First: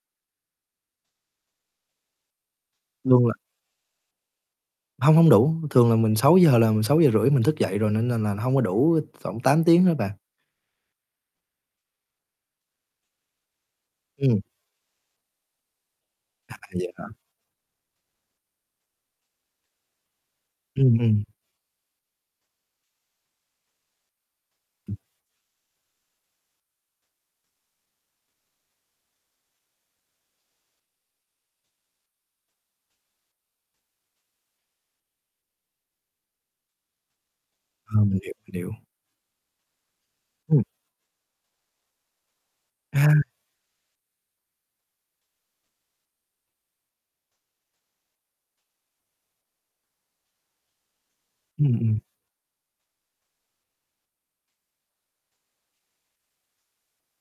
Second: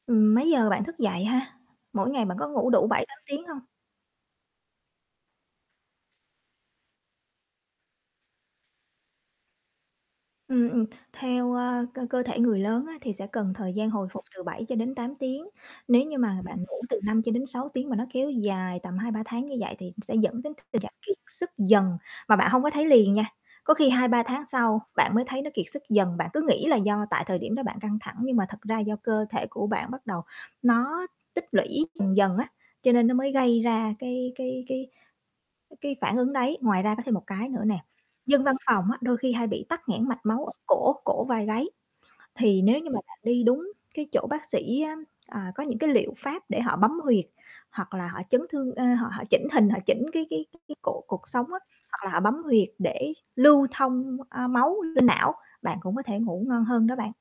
Ừm, mấy giờ bạn thức dậy ha? Mỗi ngày bạn có ngủ đủ 7-8 Luôn là tiếng hông? Hông, hông đủ, thường là mình 6 giờ là 6:30 mình thức dậy rồi, nên nên là nó hông có đủ thoảng 8 tiếng á bạn. Ừm, ừm, theo, ờ, cơ cơ thể người lớn á thì sẽ cần thời gian hồi phục Ừm. từ 7-8 tiếng, nếu như mà À, bạn ngủ vậy từ hả? 5-6 tiếng, mà nó kéo dài tầm 2-3 tháng như vậy, thì sẽ dẫn đến tình trạng Ừm, kiệt ừm. sức dần mà bạn hông có thấy liền nha. Có khi 2-3 tháng sau Ừm. bạn mới thấy nó kiệt sức dần, bạn cứ nghĩ là do tại thời điểm đó bạn căng thẳng, nhưng mà thật ra do cơ thể của bạn bắt đầu nó tích lũy dần dần á, cho nên nó mới gây ra cái cái cái cái cái phản ứng đấy. Ngoài ra có thêm một cái nữa nè, Ờ, mình hiểu, dân mình văn hiểu. phòng á đôi khi hay bị tắc nghẽn mạch máu ở Ừm. cổ cổ vai gáy, thì nếu như mà bạn À. đi đúng cái chỗ bác sĩ á, à, có những cái liệu pháp để họ bấm huyệt, hoặc là họ chấn thương ơ, họ họ chỉnh hình, họ chỉnh, cái cái cái cái cổ, cột sống á, Ừm, ừm. hoặc là họ bấm huyệt để lưu thông, a, máu lên não, bạn cũng có thể ngủ ngon hơn đó bạn.